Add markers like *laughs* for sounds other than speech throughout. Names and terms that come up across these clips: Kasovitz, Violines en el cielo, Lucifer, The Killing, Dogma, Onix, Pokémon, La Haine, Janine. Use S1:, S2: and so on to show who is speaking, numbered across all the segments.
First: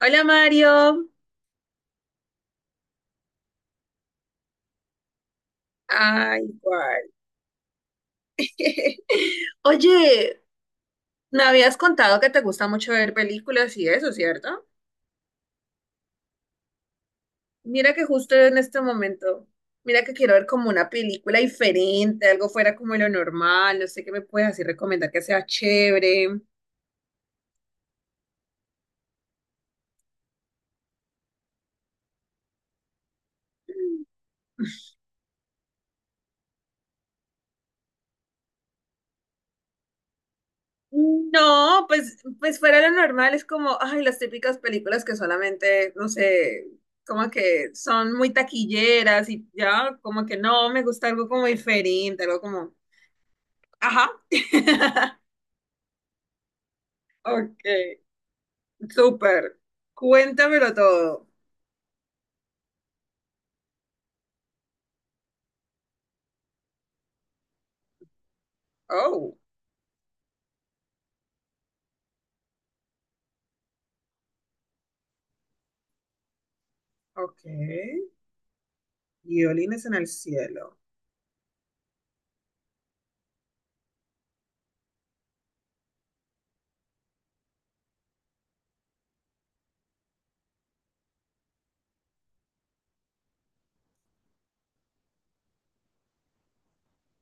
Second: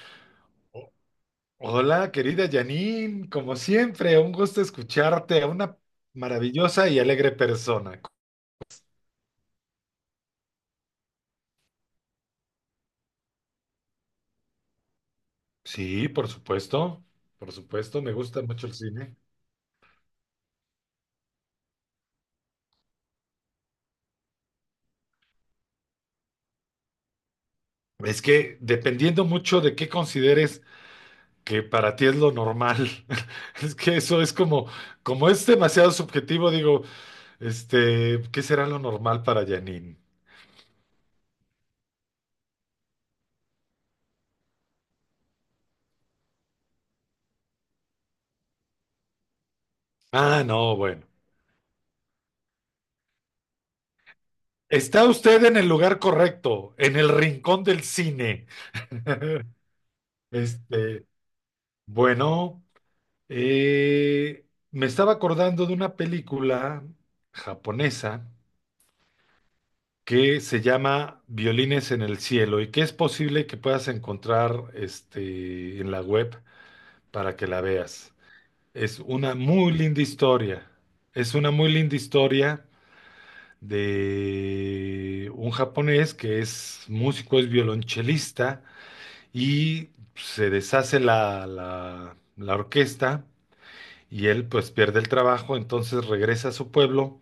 S1: Hola,
S2: O-
S1: Mario.
S2: Hola, querida Janine, como siempre, un gusto escucharte, a una
S1: Ay,
S2: maravillosa y
S1: igual.
S2: alegre persona.
S1: *laughs* Oye, me habías contado que te gusta mucho ver películas y eso, ¿cierto?
S2: Sí, por
S1: Mira
S2: supuesto,
S1: que
S2: me
S1: justo
S2: gusta
S1: en
S2: mucho el
S1: este
S2: cine.
S1: momento, mira que quiero ver como una película diferente, algo fuera como lo normal, no sé qué me puedes así recomendar que sea chévere.
S2: Es que dependiendo mucho de qué consideres que para ti es lo normal, *laughs* es que eso es como, como es demasiado subjetivo, digo, ¿qué será lo normal para Janine?
S1: No, pues, fuera lo normal es como, ay, las típicas películas que solamente, no sé, como que son muy taquilleras y ya, como que
S2: Ah,
S1: no,
S2: no,
S1: me
S2: bueno.
S1: gusta algo como diferente, algo como... Ajá.
S2: Está
S1: *laughs*
S2: usted en el lugar correcto, en el
S1: Ok,
S2: rincón del cine. *laughs*
S1: súper. Cuéntamelo
S2: Este,
S1: todo.
S2: Bueno, eh, me estaba acordando de una película japonesa
S1: Oh,
S2: que se llama Violines en el cielo y que es posible que puedas encontrar en la web para
S1: ok.
S2: que la veas. Es una muy
S1: Violines en
S2: linda
S1: el
S2: historia.
S1: cielo.
S2: Es una muy linda historia de un japonés que es músico, es violonchelista y se deshace la orquesta. Y él pues pierde el trabajo, entonces regresa a su pueblo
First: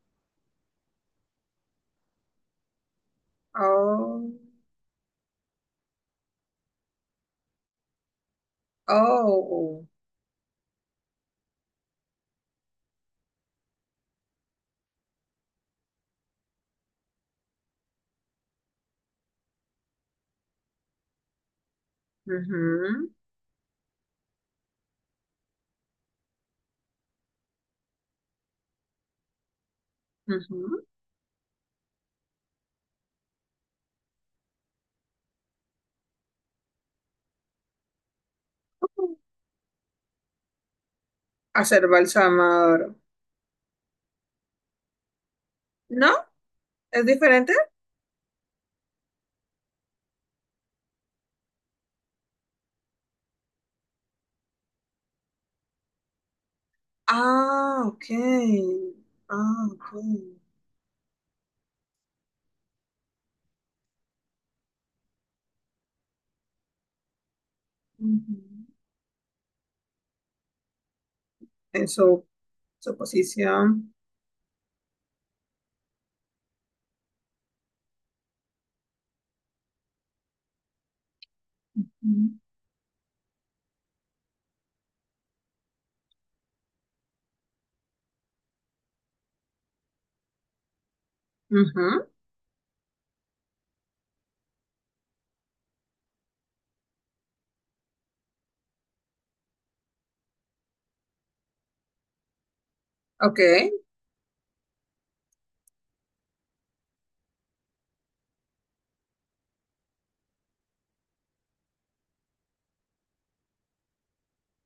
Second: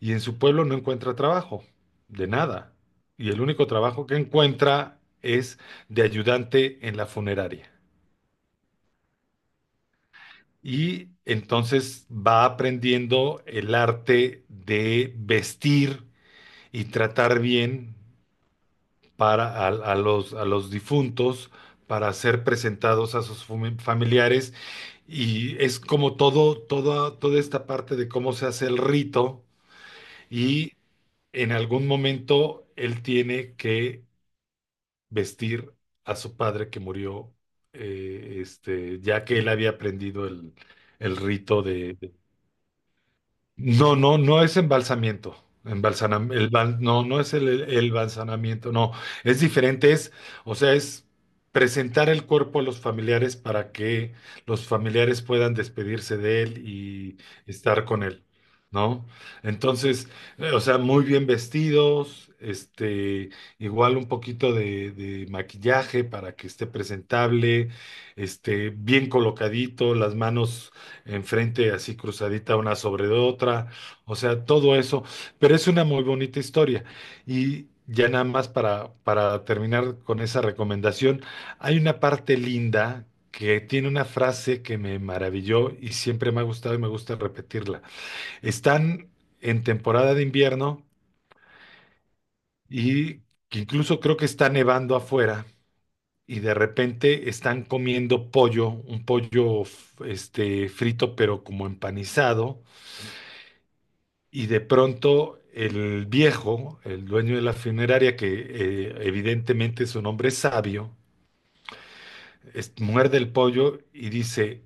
S2: y en su pueblo no encuentra trabajo, de nada. Y el único trabajo que
S1: Oh,
S2: encuentra es de ayudante en la funeraria.
S1: oh.
S2: Y entonces va aprendiendo el arte de vestir y tratar bien para a los difuntos para ser
S1: Ujú,
S2: presentados a sus familiares. Y es como todo, toda toda esta parte de cómo se hace el rito. Y
S1: ujú.
S2: en algún momento él tiene que vestir a su padre que murió, ya que él había aprendido el rito
S1: Hacer
S2: de,
S1: balsamador.
S2: no, no, no es embalsamiento.
S1: ¿No? ¿Es
S2: No, no es
S1: diferente?
S2: el embalsanamiento, no. Es diferente, es, o sea, es presentar el cuerpo a los familiares para que los familiares puedan despedirse de él y
S1: Ah,
S2: estar con
S1: ok.
S2: él, ¿no?
S1: Ah, ok.
S2: Entonces, o sea, muy bien vestidos, igual un poquito de maquillaje para que esté presentable,
S1: Ujú.
S2: bien colocadito, las manos enfrente,
S1: En
S2: así
S1: su,
S2: cruzadita una
S1: su
S2: sobre otra,
S1: posición.
S2: o sea, todo eso, pero es una muy bonita historia. Y ya nada más para terminar con esa recomendación, hay una parte
S1: Ujú.
S2: linda que tiene una frase que me maravilló y siempre me ha gustado y me gusta repetirla. Están en temporada de invierno
S1: Ujú.
S2: y que incluso creo que está nevando afuera. Y de repente están comiendo pollo, un pollo frito pero como empanizado.
S1: Ok.
S2: Y de pronto el viejo, el dueño de la funeraria, que evidentemente es un hombre sabio, muerde el pollo y dice,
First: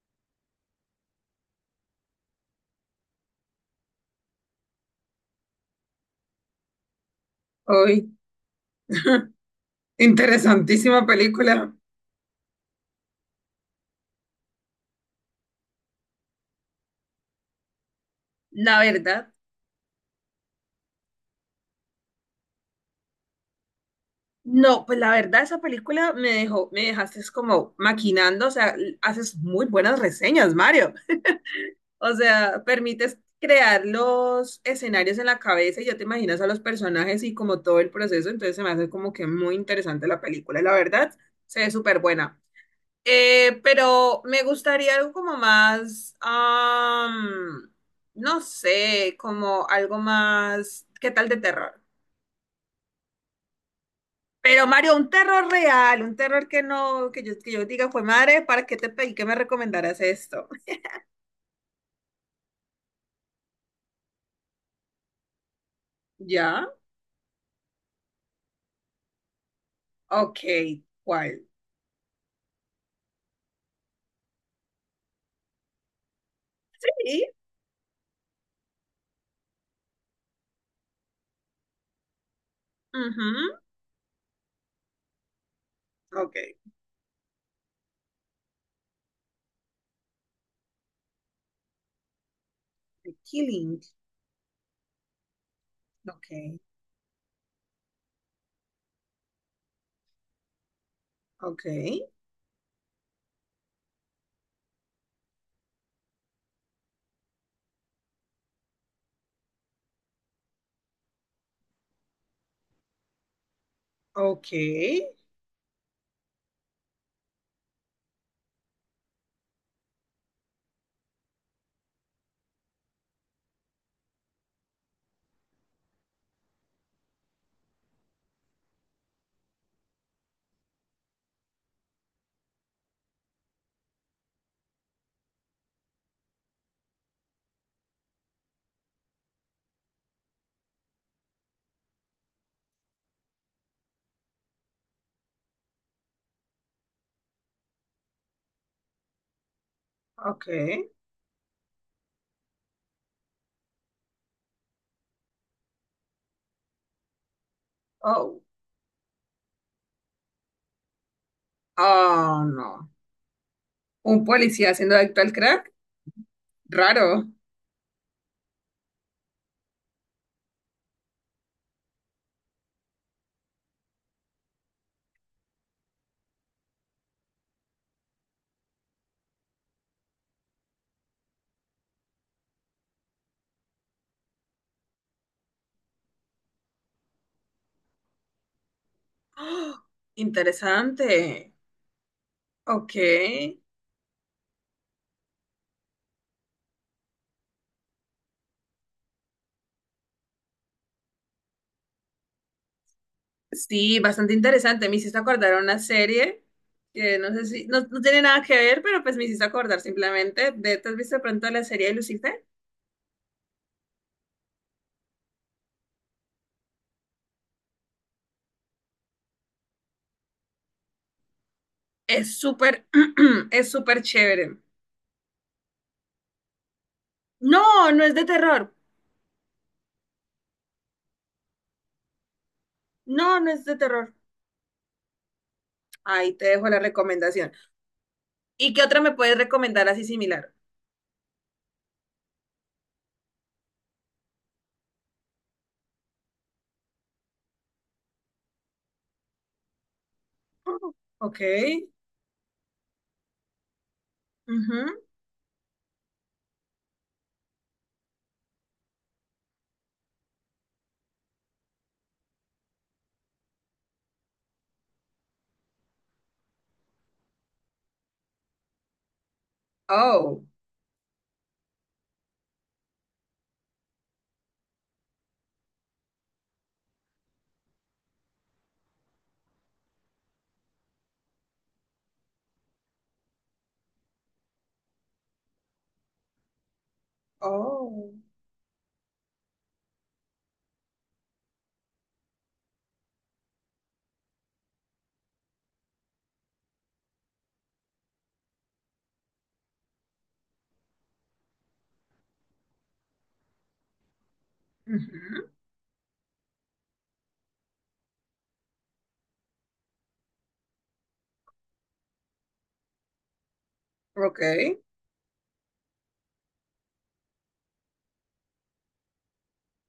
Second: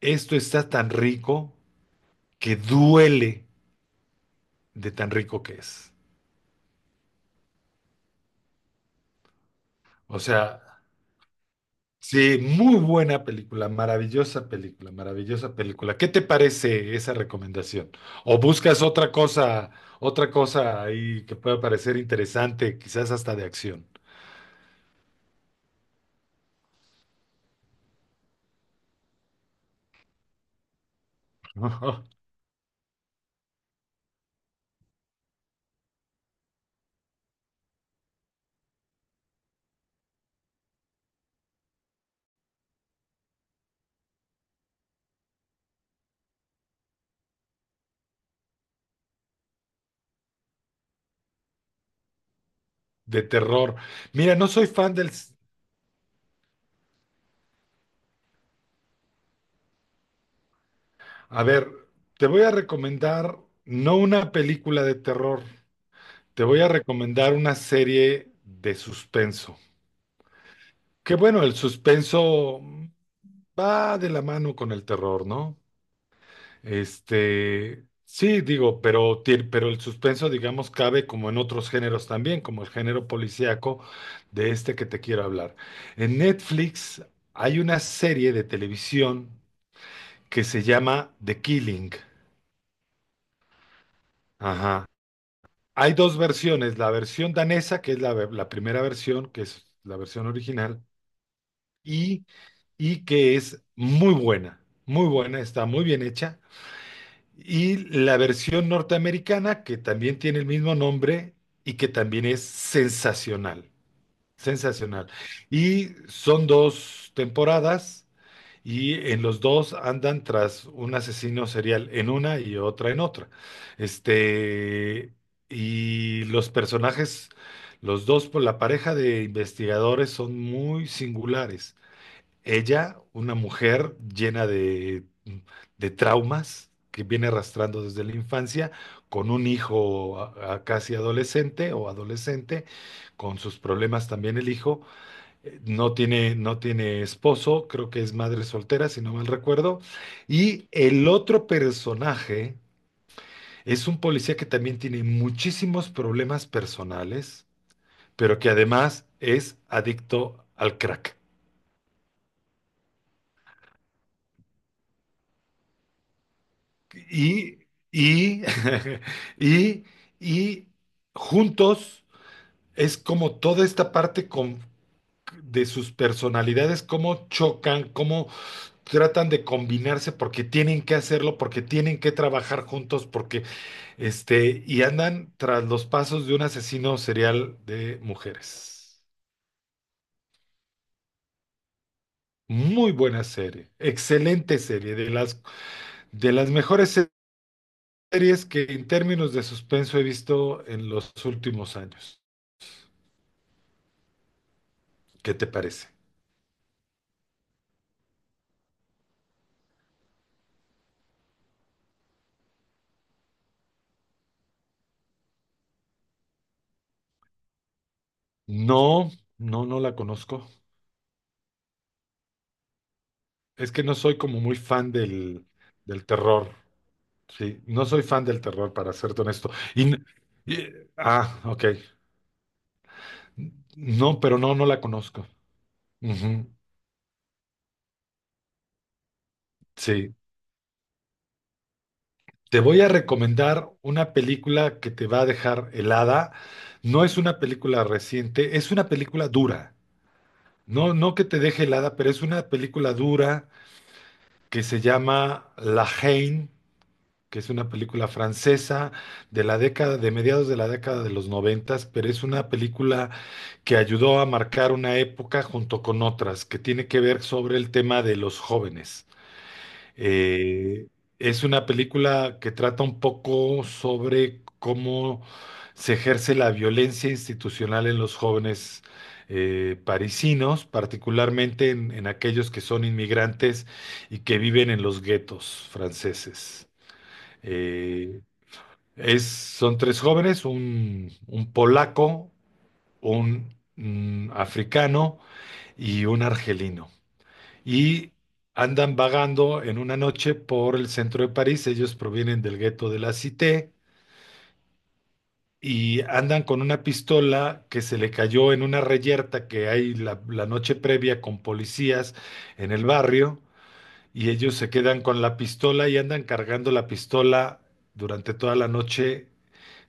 S2: esto está tan rico que duele de tan rico que es.
S1: Hoy,
S2: O sea,
S1: interesantísima película.
S2: sí, muy buena película, maravillosa película, maravillosa película. ¿Qué te parece esa recomendación? ¿O
S1: La
S2: buscas
S1: verdad.
S2: otra cosa ahí que pueda parecer interesante, quizás hasta de acción?
S1: No, pues la verdad esa película me dejó, me dejaste es como maquinando, o sea, haces muy buenas reseñas, Mario. O
S2: *laughs*
S1: sea, permites crear los escenarios en la cabeza y ya te imaginas a los personajes y como todo el proceso, entonces se me hace como que muy interesante la película, la verdad, se ve súper buena. Pero me gustaría algo como más, no sé, como algo más, ¿qué tal de terror?
S2: De terror. Mira, no soy
S1: Pero
S2: fan
S1: Mario, un
S2: del...
S1: terror real, un terror que no, que yo diga, fue madre, ¿para qué te pedí que me recomendaras esto?
S2: A ver, te voy a recomendar no una película de terror, te voy
S1: ¿Ya?
S2: a recomendar una serie de suspenso.
S1: Ok,
S2: Que
S1: ¿cuál?
S2: bueno, el suspenso va de la mano con el terror, ¿no?
S1: Sí,
S2: Sí, digo, pero, pero el suspenso, digamos, cabe como en otros géneros también, como el género
S1: ujú,
S2: policíaco de este que te quiero hablar. En
S1: ok.
S2: Netflix hay una serie de televisión que se llama The Killing.
S1: The Killing.
S2: Ajá. Hay dos
S1: Ok,
S2: versiones, la versión danesa, que es la primera versión, que es la versión original,
S1: ok,
S2: y, y que es muy buena, está muy bien hecha. Y la versión norteamericana, que también tiene el mismo nombre y que también es sensacional,
S1: ok,
S2: sensacional. Y son dos temporadas y en los dos andan tras un asesino serial en una y otra en otra. Este, y los personajes, los dos, por la pareja de investigadores son muy singulares. Ella, una mujer llena de traumas que viene arrastrando desde la infancia, con un hijo a casi adolescente o adolescente, con sus problemas también el hijo, no tiene esposo, creo que es madre soltera, si no mal recuerdo.
S1: ok.
S2: Y el otro personaje es un policía que también tiene muchísimos problemas personales, pero
S1: Oh,
S2: que además es adicto al crack.
S1: oh, no. Un policía haciendo de actual crack. Raro. *gasps*
S2: Y, y, *laughs* y, y juntos es como toda esta parte de sus personalidades, cómo chocan, cómo tratan de combinarse porque tienen que hacerlo, porque tienen que trabajar juntos, porque y andan tras los pasos de un asesino serial de mujeres.
S1: ¡Ah, interesante!
S2: Muy
S1: Ok,
S2: buena serie, excelente serie, de las mejores series que en términos de suspenso he visto en los últimos años.
S1: sí, bastante interesante. Me hiciste
S2: ¿Qué te
S1: acordar a una
S2: parece?
S1: serie que no sé si, no, no tiene nada que ver, pero pues me hiciste acordar simplemente de, ¿te has visto de pronto la serie de Lucifer?
S2: No, no, no la conozco.
S1: Es súper, *clears throat* es
S2: Es que no
S1: súper
S2: soy como muy
S1: chévere.
S2: fan del terror. Sí, no
S1: No,
S2: soy
S1: no es de
S2: fan del
S1: terror.
S2: terror, para serte honesto. Y, n- y- ah, ok.
S1: No, no es de terror.
S2: No, pero no, no la conozco.
S1: Ahí te
S2: Ujú,
S1: dejo la recomendación. ¿Y qué otra me puedes recomendar así
S2: sí.
S1: similar?
S2: Te voy a recomendar una película que te va a dejar helada. No es una película reciente, es una película dura.
S1: Oh,
S2: No, no que te
S1: ok.
S2: deje helada, pero es una película dura que se
S1: Ujú.
S2: llama La Haine. Que es una película francesa de la década, de mediados de la década de los noventas, pero es una película que ayudó a marcar una época junto con otras, que tiene que ver sobre el tema de los jóvenes.
S1: Oh,
S2: Eh, es una película que trata un poco sobre cómo se ejerce la violencia institucional en los jóvenes, parisinos, particularmente en aquellos que son inmigrantes y que viven en los guetos franceses.
S1: oh.
S2: Eh, es, son tres jóvenes, un polaco, un mm, africano y un argelino. Y andan vagando en una noche por el centro de París. Ellos provienen del gueto de la Cité
S1: Ujú.
S2: y andan con una pistola que se le cayó en una reyerta que hay la noche previa con policías en el barrio. Y
S1: Ok.
S2: ellos se quedan con la pistola y andan cargando la pistola durante toda la noche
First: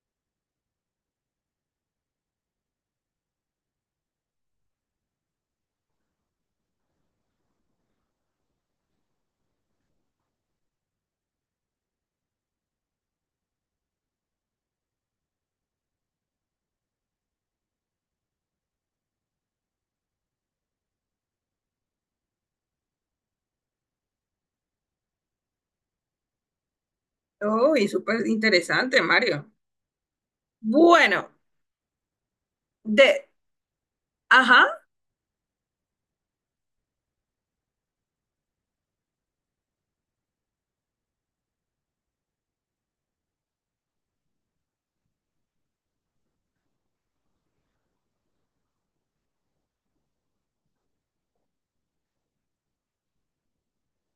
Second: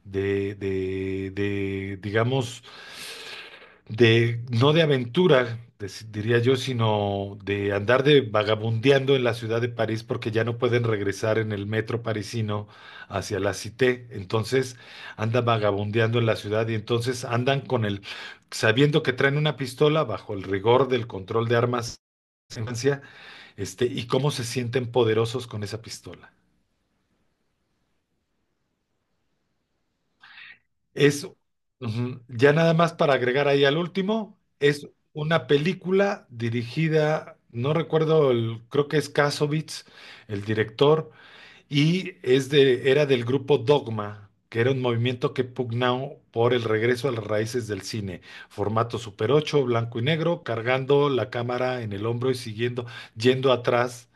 S2: digamos, no de aventura, diría yo, sino de andar de vagabundeando en la ciudad de París porque ya no pueden regresar en el metro parisino hacia la Cité. Entonces andan vagabundeando en la ciudad y entonces andan con sabiendo que traen una pistola bajo el rigor del control de armas en Francia, y cómo se sienten poderosos con esa pistola.
S1: Oh, y súper interesante, Mario.
S2: Es,
S1: Bueno,
S2: ya nada más para
S1: de,
S2: agregar ahí al último,
S1: ajá.
S2: es una película dirigida, no recuerdo, creo que es Kasovitz, el director, y es de, era del grupo Dogma, que era un movimiento que pugnaba por el regreso a las raíces del cine, formato Super 8 blanco y negro, cargando la cámara en el hombro y siguiendo, yendo atrás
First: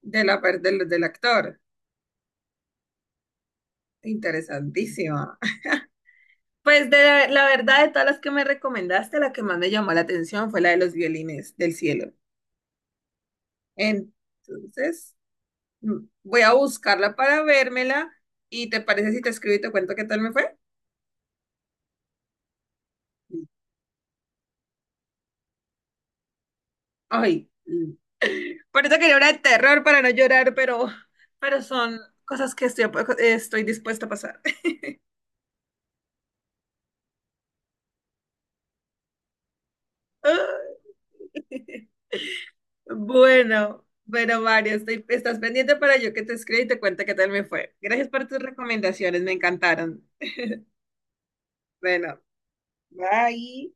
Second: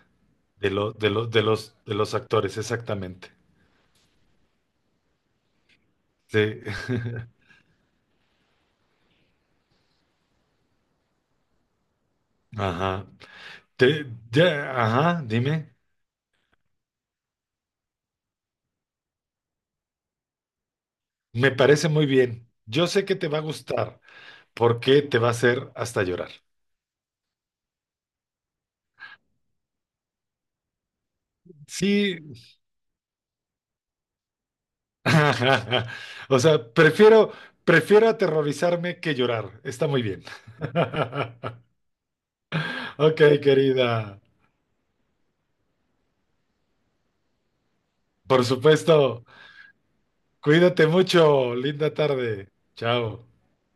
S1: De la, del actor.
S2: de los actores, exactamente.
S1: Interesantísima.
S2: Sí,
S1: Pues de la, la verdad, de todas las que me recomendaste, la que más me llamó la atención fue la de los violines del cielo.
S2: *laughs* ajá.
S1: Entonces,
S2: Dime.
S1: mm, voy a buscarla para vérmela. ¿Y te parece si te escribo y te cuento qué tal me fue?
S2: Me parece muy bien. Yo sé que te va a gustar porque te va a hacer hasta llorar.
S1: Ay, mm, por eso quería una de terror para no llorar, pero son
S2: Sí,
S1: cosas que estoy, estoy dispuesta a pasar.
S2: *laughs* o sea, prefiero aterrorizarme que llorar. Está muy bien.
S1: *laughs*
S2: *laughs*
S1: Ay.
S2: Ok,
S1: Bueno,
S2: querida.
S1: bueno, Mario, estoy, estás pendiente para yo que te escriba y te cuente qué tal me fue. Gracias por tus
S2: Por
S1: recomendaciones,
S2: supuesto.
S1: me encantaron.
S2: Cuídate mucho. Linda
S1: Bueno,
S2: tarde. Chao.
S1: bye.